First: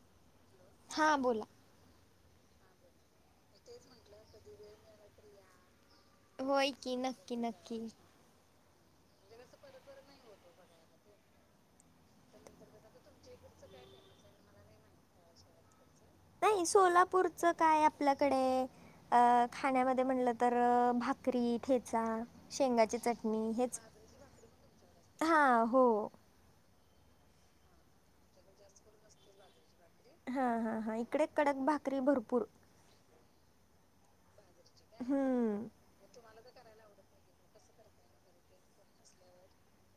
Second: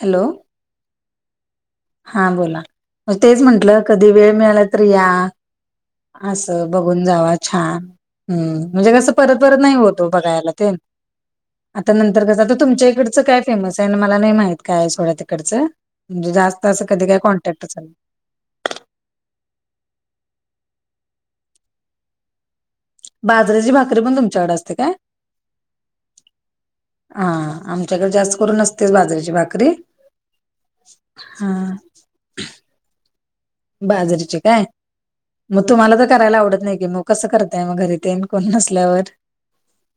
Hello. हां बोला. हा बोला, म तेच म्हंटलं कधी वेळ मिळाला तर या. असं, होय की बघून जावा नक्की नक्की छान. हम्म म्हणजे कसं परत परत नाही होत हो बघायला ते. आता नंतर कस, आता तुमच्या इकडचं काय फेमस आहे आणि मला नाही माहित काय आहे सोडा तिकडचं. [unintelligible] नाही, कधी काय सोलापूरचं कॉन्टॅक्ट काय चाल आपल्या कडे अ खाण्यामध्ये म्हनलं तर भाकरी ठेचा शेंगाची चटणी बाजरीची हेच भाकरी पण तुमच्याकडे असते काय? हां हो हा आमच्याकडे जास्त करून नसतेच बाजरीची भाकरी ह ह ह इकडे हा कडक भाकरी भरपूर. बाजरीची काय! मग हम्म तुम्हाला तर करायला आवडत नाही की मग? कसं करताय मग घरी ते आणि कोण नसल्यावर?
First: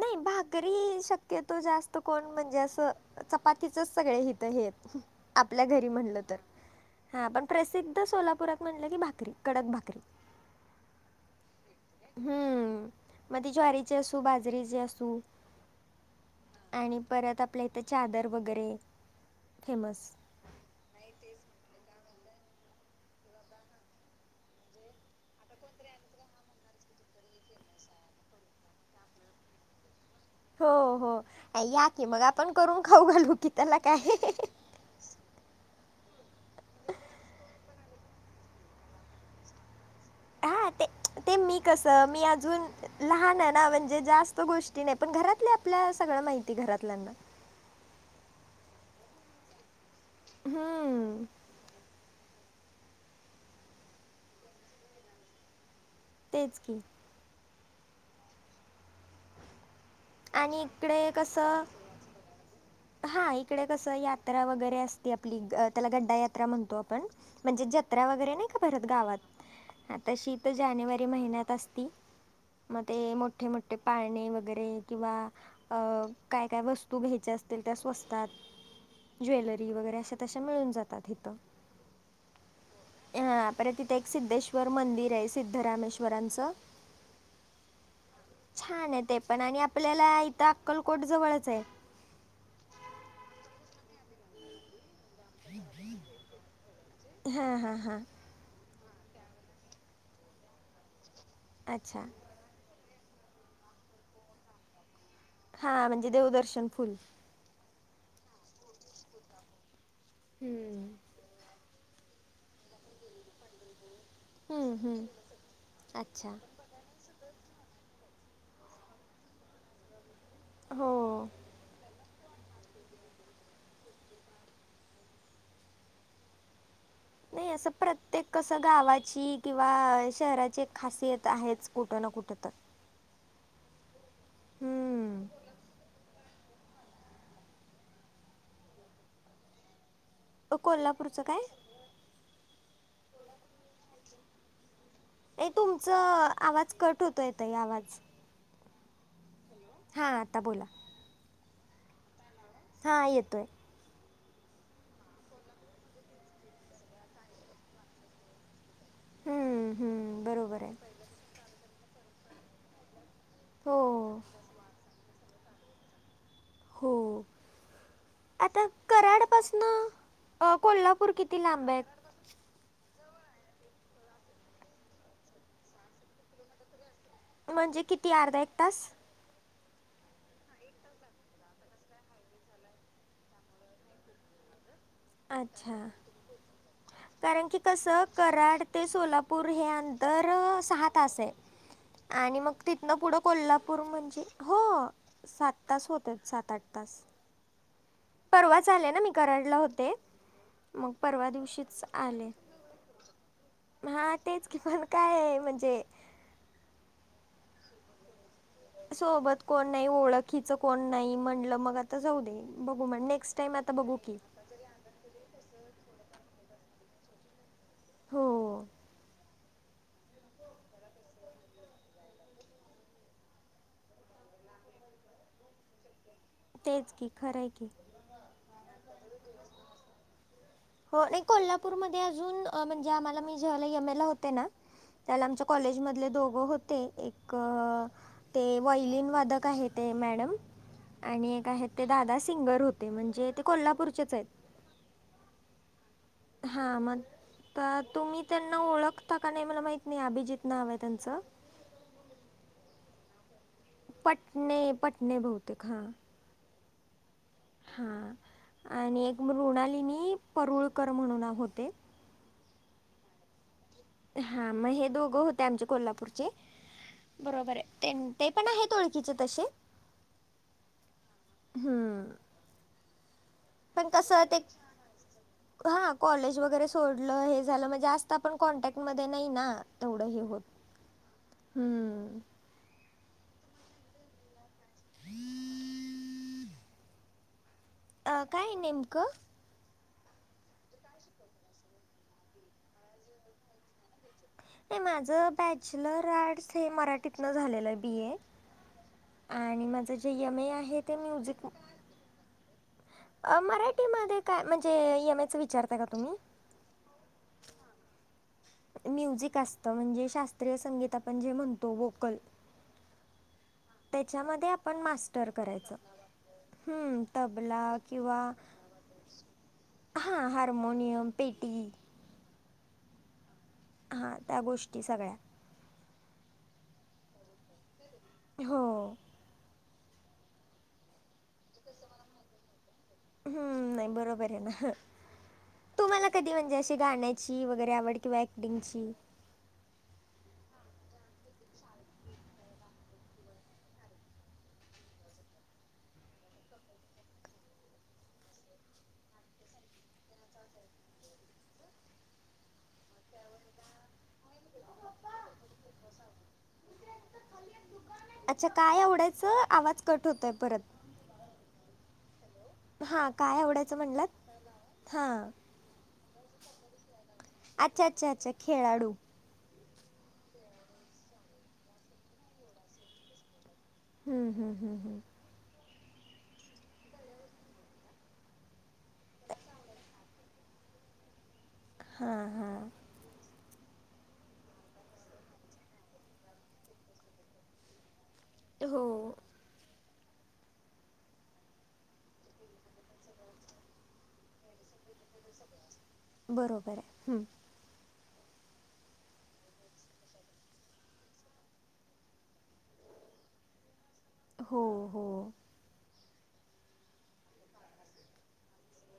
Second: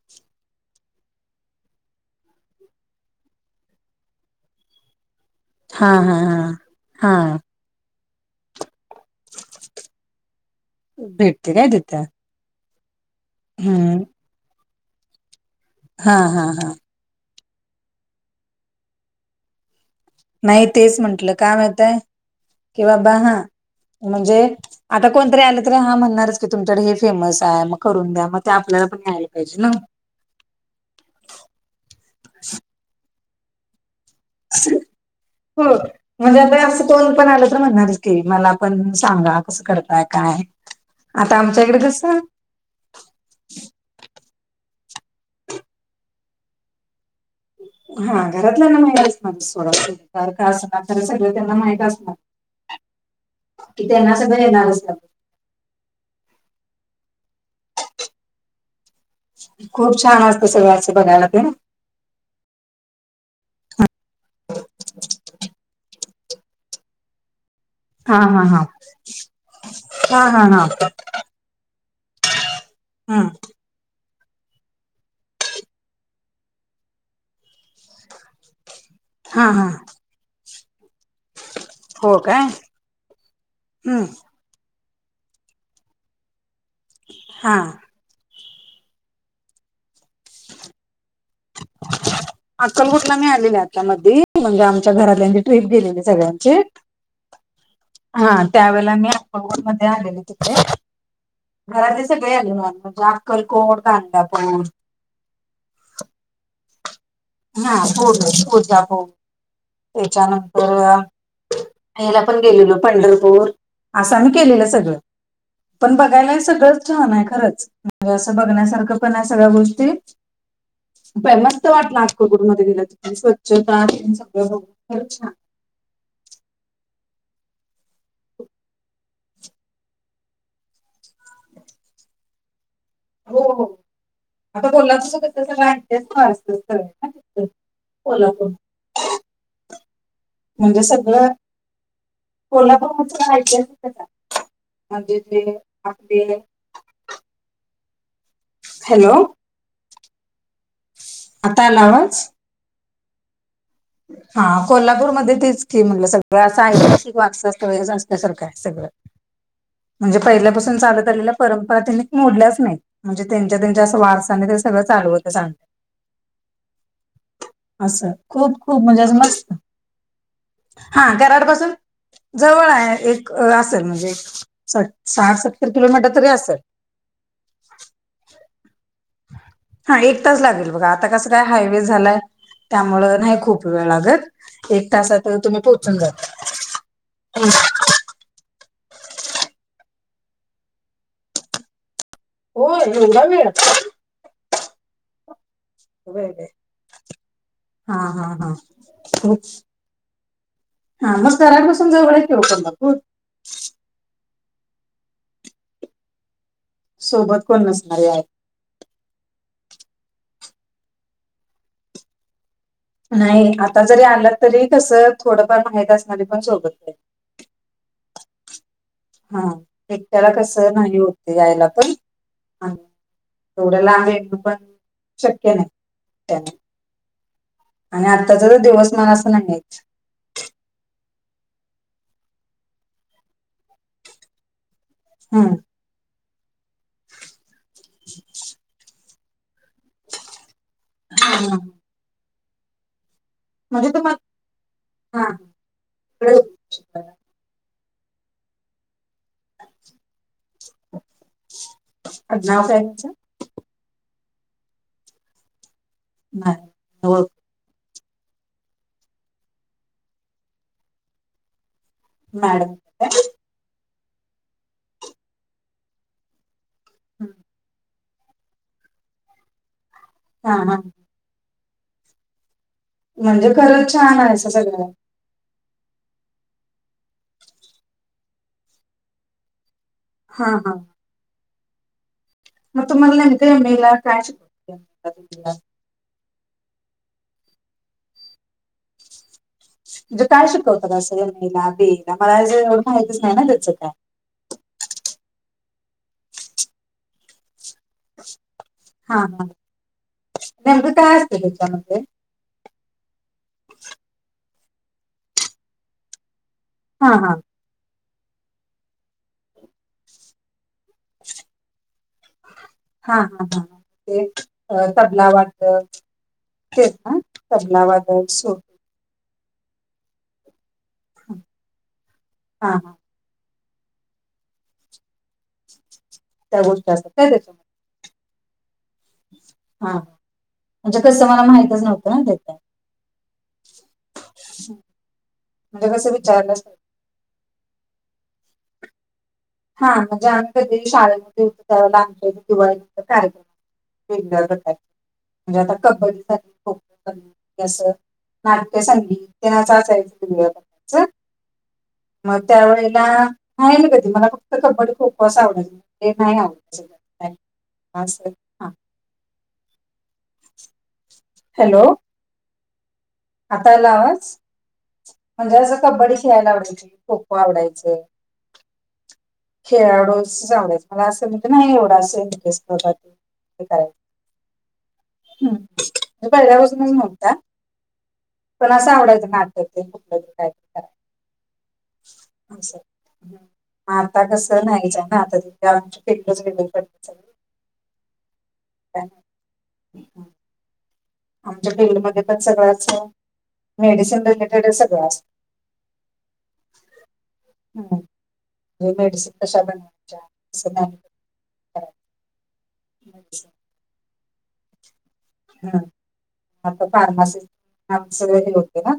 नाही भाकरी शक्यतो जास्त कोण म्हणजे असं चपातीचच सगळे हित हे आहेत आपल्या घरी हा हा म्हणलं तर हा हा पण प्रसिद्ध सोलापूरात म्हणलं की भाकरी. कडक भाकरी. भेटते काय तिथं हम्म, म ती ज्वारीची हम्म असू, बाजरीची असू हा हा हा. आणि परत आपल्या इथं च्यादर वगैरे, फेमस नाही, तेच म्हंटलं, काय माहीतय कि बाबा हा. म्हणजे आता कोणतरी आणल तरी हा म्हणणारच की तुमच्या इकडे हे फेमस आहे मग करून द्या मग ते आपल्याला पण यायला पाहिजे न? हो हो या की मग आपण करून खाऊ घालू की, त्याला काय? [inaudible] हो म्हणजे आता हे असं कोण पण आलं तर म्हणणारच की मला पण सांगा कसं करताय? काय हा ते, ते आता मी आमच्याकडे कसं, मी अजून लहान आहे ना म्हणजे जास्त गोष्टी नाही. पण घरातले आपल्या सगळं माहिती घरातल्यांना. हा घरातल्यांना माहितीच [unintelligible] सारखं असणार कारण हम्म, सगळं त्यांना माहित असणार, की त्यांना सगळं येणार असतं. तेच की. खूप छान असतं आणि सगळ अस इकडे बघायला ते ना? कसं हा इकडे कस यात्रा वगैरे असते आपली. त्याला गड्डा यात्रा म्हणतो आपण, म्हणजे जत त्रा हा वगैरे हा नाही हा का भरत गावात हा आताशी हा हित हा जानेवारी महिन्यात असती. मग ते हम्म मोठे, मोठे पाळणे वगैरे किंवा अ काय, काय वस्तू घ्यायचे अस ते त्या स्वस्तात हा हा ज्वेलरी वगैरे अशा, तशा मिळून जातात. तिथं हो काय यहां पर तिथे हम्म एक सिद्धेश वर मंदिरेयं सिद्धरामेश्वराचं हां छान‌ये ते पण आणि आपल्याला इथं आक्कलकोट जवळचेयं. आक्कलकोटला मी आलेले आत्ता मध्यी म्हणजे आमच्या घरात त्यांची ट्रिप गेलीली सगळ्यांची हां हां हां त्यावेळेला मी आक्कलकोट मध्ये आलेले तिथे अच्छा घरातले सगळे आले म्हण म्हणजे आक्कलकोट, गाणंगापूर हां म्हणजे देवदर्शन फुल हां हो गं [unintelligible] त्याच्यानंतर ह्याला पण गेलेलो पंढरपूर आसं आम्ही केलेलं हम्म सगळं, हम्म पण अच्छा बघायला सगळंच छानहायं खरंच म्हंजे आस बघण्यासारखं पणायं सगळ्या गोष्टी हो. फेमस स्त वाटलं आक्कलकोट मध्ये गेल्या तिथली स्वच्छता तिथून सगळं बघून खरं छान नाही असं प्रत्येक कसं गावाची किंवा शहराची एक खासियत आहेच कुठं ना कुठं तर. हों हों आता हम्म [unintelligible] त कोल्हापूर म्हणजे कोल्हापूरचं सगळं काय? कोल्हापूर मग ते ऐतिहासिकच हाय म्हणजे ए ते तुमचं आपले आवाज कट होतंय ताई आवाज हॅलो हां आता बोला आता आला आवाज. हां येतोय. हां कोल्हापूरमध्ये तेच की म्हटलं सगळं आसं ऐतिहासिक वारसा स्थळेच असल्यासारखंय सगळं हम्म, म्हणजे हम्म, बरोबर आहे पहिल्यापासून चालत आलेल्या परंपरा त्यांनी मोडल्याच नाही. म्हणजे त्यांच्या हो त्यांच्या असं वारसाने ते सगळं चालवतच आणल हों आता खूप म्हणजे असं मस्त कराडपासनं कोल्हापूर हा किती कराड पासून लांबयं? जवळ हाय एक असेल म्हणजे एक स साठ सत्तर किलोमीटर तरी असेल. म्हणजे किती अर्धा एक तास? हां एक तास लागेल बघा आता कसं काय हायवे झालाय. त्यामुळं नाही खूप वेळ लागत. एक तासातर तुम्ही अच्छा पोहचून जाता कारण की [unintelligible] कसं कराड ते सोलापूर हे अंतर सहा तासयं. आणि मग हो तिथन पुढं एवढा वेळ कोल्हापूर म्हणजे हो. सात तास होत्यात सात, आठ तास. हा हा परवाच आले नां मी कराडला होते. मग हां परवा मस्त कराड दिवशीच पासून जवळायं की ओ कोल्हापूर. हां तेच कि पण कायंये म्हणजे. सोबत कोण नसणारेयं. सोबत कोण नाही, ओळखीच कोण नाही, म्हणलं मग आता जाऊ दे. बघू मग नेक्स्ट नाही टाईम! आता बघू जरी की. आलात तरी कसं थोडंफार माहित असणार पण सोबत आहे. हो. हा एकट्याला कसं नाही होत यायला पण तेवढ्या लांब येन पण शक्य नाही तेच की खरं हाय की. आणि आत्ताचा तर दिवसमान असं नाहीच. हो नाही कोल्हापूरमध्ये अजून म्हणजे आम्हाला मी ज्यावेळेला एमएला होते ना. त्याला आमच्या कॉलेजमधले दोघं होते एक ते वॉयलिन वादक आहेत. ते मॅडम आणि एक आहे ते दादा सिंगर होते म्हणजे ते म्हणजे तु म कोल्हापूरचेच आहेत हा. हा मग तुम्ही त्यांना ओळखता का नाही मला माहित नाय अभिजित नाव आहे त्यांचं. अडनाव काय आहे तिच. पटणे पटणे बहुतेक हा. नाय [unintelligible] हा आणि एक मृणालिनी परुळकर म्हणून होते. मॅडम हा मग हे दोघं होते आमचे कोल्हापूरचे बरोबर आहे ते ते पण आहेत ओळखकीचे तसे. हा हा. हम्म‌ म्हणजे खरं छान आहेस सगळं. हा कॉलेज वगैरे सोडलं हे झालं म्हणजे जास्त आपण कॉन्टॅक्टमध्ये नाही ना. तेवढं हे होत हा हम्म. म तुमाला नेमकं [unintelligible] अ काय नेमकं? म्हणजे काय शिकवतातं एमएला बिएला मला ज एवढं मातीच नाही ना त्याचं काय नाही माझं बॅचलर आर्ट्स हे मराठीतनं झालेलं आहे बी ए हा हा आणि माझं जे एम ए आहे नेमकं ते काय म्युझिक. [unintelligible] अ मराठीमध्ये काय म्हणजे एम एच विचारताय का तुम्ही? हां हा. म्युझिक असतं म्हणजे शास्त्रीय संगीत आपण जे म्हणतो व्होकल हा हा हा ते त्याच्यामध्ये आपण अ, तबला मास्टर करायचं. वादक तेच हम्म ना तबला वादक किंवा सो हां हारमोनियम पेटी हां हा. हां त्या गोष्टी सगळ्या त्या गोष्टी असतात काय त्याच्यात? हो. हां. म्हणजे कसं मला माहितच नव्हतं ना त्यात काय? हं, नाही बरोबर आहे ना. म्हणजे कसं विचारल्या सारखं ची वगैरे आवड किंवा ॲक्टिंगची हां म्हणजे आम्ही कधी शाळेमध्ये होतो तेव्हा, लहानपणी दिवाळीनंतर कार्यक्रम [unintelligible] म्हणजे आता कबड्डीसाठी खो-खो [unintelligible] असं नाट्य संगीत त्यांनाच असायचं दिवाळीला मग त्या वेळेला नाही ना कधी मला फक्त कबड्डी खो-खो असं आवडायचं, ते नाही आवडतं. [unintelligible] हा सर अच्छा काय आवडायचं आवाज कट होतोय परत हॅलो हां काय आता आवडायचं यायला म्हणालात? आवाज? हां. म्हणजे असं कबड्डी खेळायला आवडायची. खो-खो अच्छा, आवडायचं. अच्छा, अच्छा खेळाडू. खेळाडूस तस आवडायचं मला असं मी तर नाही एवढं असं [unintelligible] हे करायचं हम्म हम्म हम्म हम्म. हम्म तुम्ही पहिल्या पासूनच म्हणताय? पण असं आवडायचं नात ते कुठलं तर काय कराय हां हां [unintelligible] हम्म आता कसं नाही जमनार, म्हातारी कड आमचे [unintelligible] सगळे [inaudible] ते हो. हो का? आमच्या फील्डमध्ये पण सगळं असतं, मेडिसिन रिलेटेडच सगळं असत बरोबर आहे हम्म. हम्म म्हणजे मेडिसिन कशा बनवायच्या कसं नाही [unintelligible] हो हो. हम्म आता फार्मा सहीत आमचे सगळे गेले होते ना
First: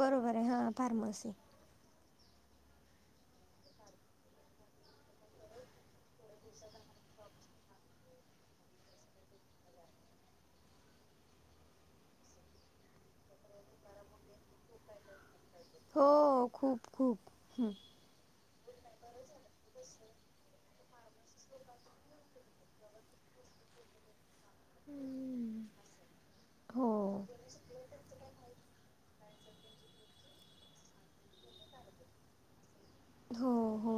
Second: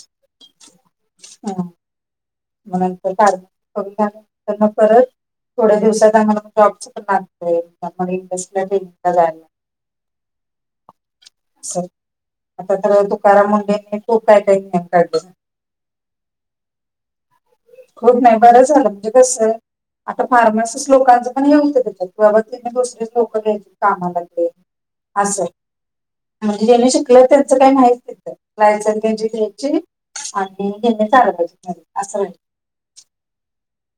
बरोबर आहे हां फार्मसी हां. म्हणून तर फार्मा पण मग त्यांना परत थोड्या दिवसात [unintelligible] जॉबच करणार. म्हणजे त्यांना [unintelligible] जायला. सर आता तर तुकाराम मुंडेनी [unintelligible] खुप काही काही नियम काढले आहेत. हो खूप खूप हम.. खूप नाही बरं झालं म्हणजे कसं आता फार्मासिस्ट लोकांचं पण हे होइल ते त्याच्यात बाबा तिने दुसरेच लोकं घ्यायचेत कामाला ते असं. हम्म. म्हणजे ज्यांनी हो शिकले त्यांचं काही नाहीच तिथं वाया चालली म्हणजे घ्यायची आणि त्यांना चारत बसणारे असं म्हणजे हो हो.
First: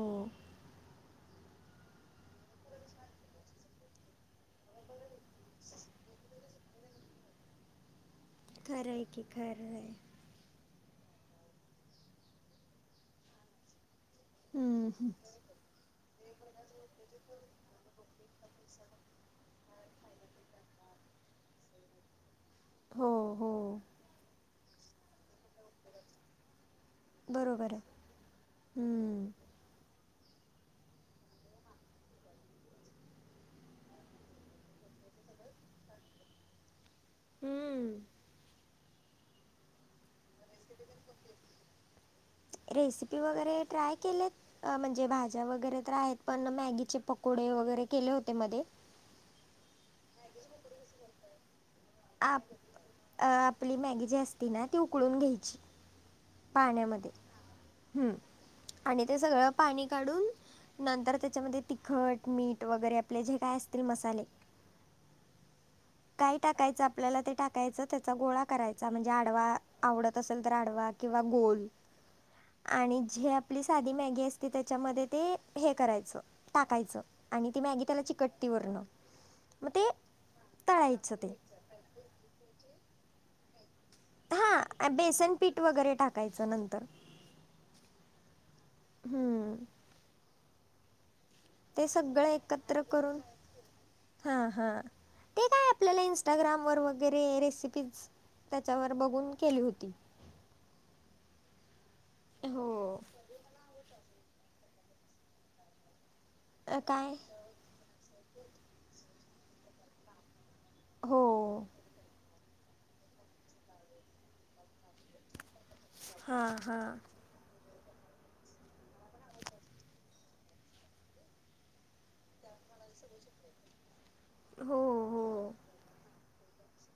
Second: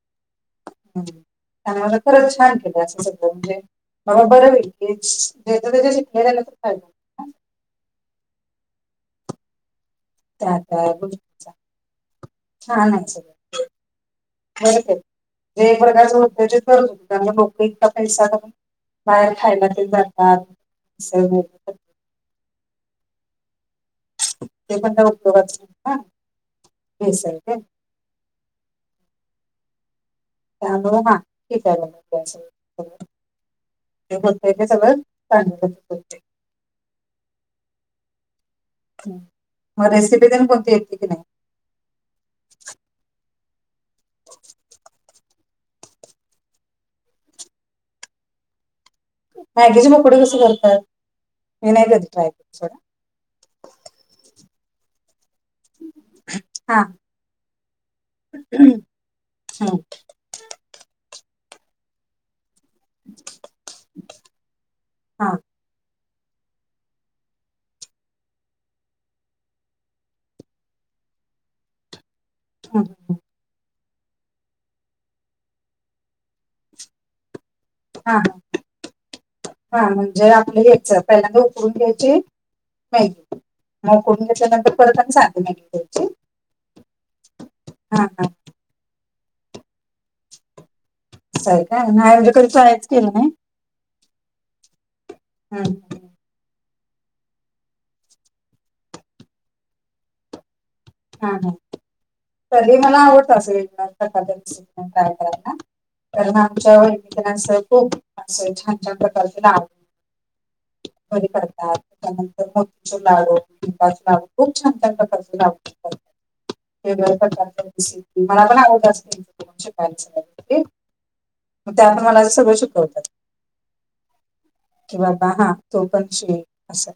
[unintelligible] खरंच छान केलं असं सगळ म्हणजे बरोबर भेटलीत ज्याचं त्याच शिकलेले फायदा. होईल ना खरं आहे की खरं आहे. त्या का गोष्टीचा छान आहे सगळ. हं, हं. वर्गाचं [unintelligible] होतज करत त्यांना लोक इतका पैसा बाहेर खायला ते जातात कसंही बोललं तरं हो हो. ते पण काय उपयोगाच नाही ना. भेसळ ते बरोबर आहे हम्म. त्यामुळे हा [unintelligible] जे बोलतय ते सगळ चांगलं होतंय. हम्म. मग रेसिपी देण कोणती येते की नाही. रेसिपी वगैरे ट्राय केलेत म्हणजे भाज्या वगैरे तर आहेत. पण मॅगीचे पकोडे वगैरे केले होते मध्ये - मॅगेचे पकोडी कसं करतात मी नाही कधी - आप आपली मॅगी जी असती ना ती उकळून घ्यायची. हा पाण्यामध्ये हम्म हम्म. आणि ते सगळं पाणी काढून. नंतर त्याच्यामध्ये तिखट मीठ वगैरे आपले जे काय असतील मसाले. हां. काय टाकायचं आपल्याला ते टाकायचं त्याचा गोळा करायचा म्हणजे आडवा आवडत असेल तर आडवा. किंवा गोल. हम्म. आणि जे आपली साधी मॅगी असते त्याच्यामध्ये ते हे करायचं टाकायचं. आणि ती मॅगी त्याला हा चिकट्टी वरणं मग ते. जे आपलं घ्यायचं तळायचं ते पहिल्यांदा उकळून घ्यायचे नाही. मग कोण घेत नंतेप हां बेसन शांध पीठ म वगैरे जा टाकायचं नंतर हा हा [inaudible] हम्म. असं आहे ते काय नाही सगळं म्हणजे कधी एकत्र ट्रायच केलं करून. नाही हा हा ते काय हम्म. आपल्याला हम्म, इन्स. इंस्टाग्रामवर वगैरे रेसिपीज त्याच्यावर बघून केली होती. हा हा. हो मला आवडत अस न कध ट्राय कराय [inaudible] आमच्या अ काय वनास खूप छान छ प्रकारचे नाव. हो बरी करतात. त्यानंतर मोतीचूर चे लाडू खूप छान छान प्रकारच लाडू. करतात हा. मला पण आव [inaudible] मग त्या मला असं सगळं शिकवतात हो बाबा हा हो तो पण शिक असं.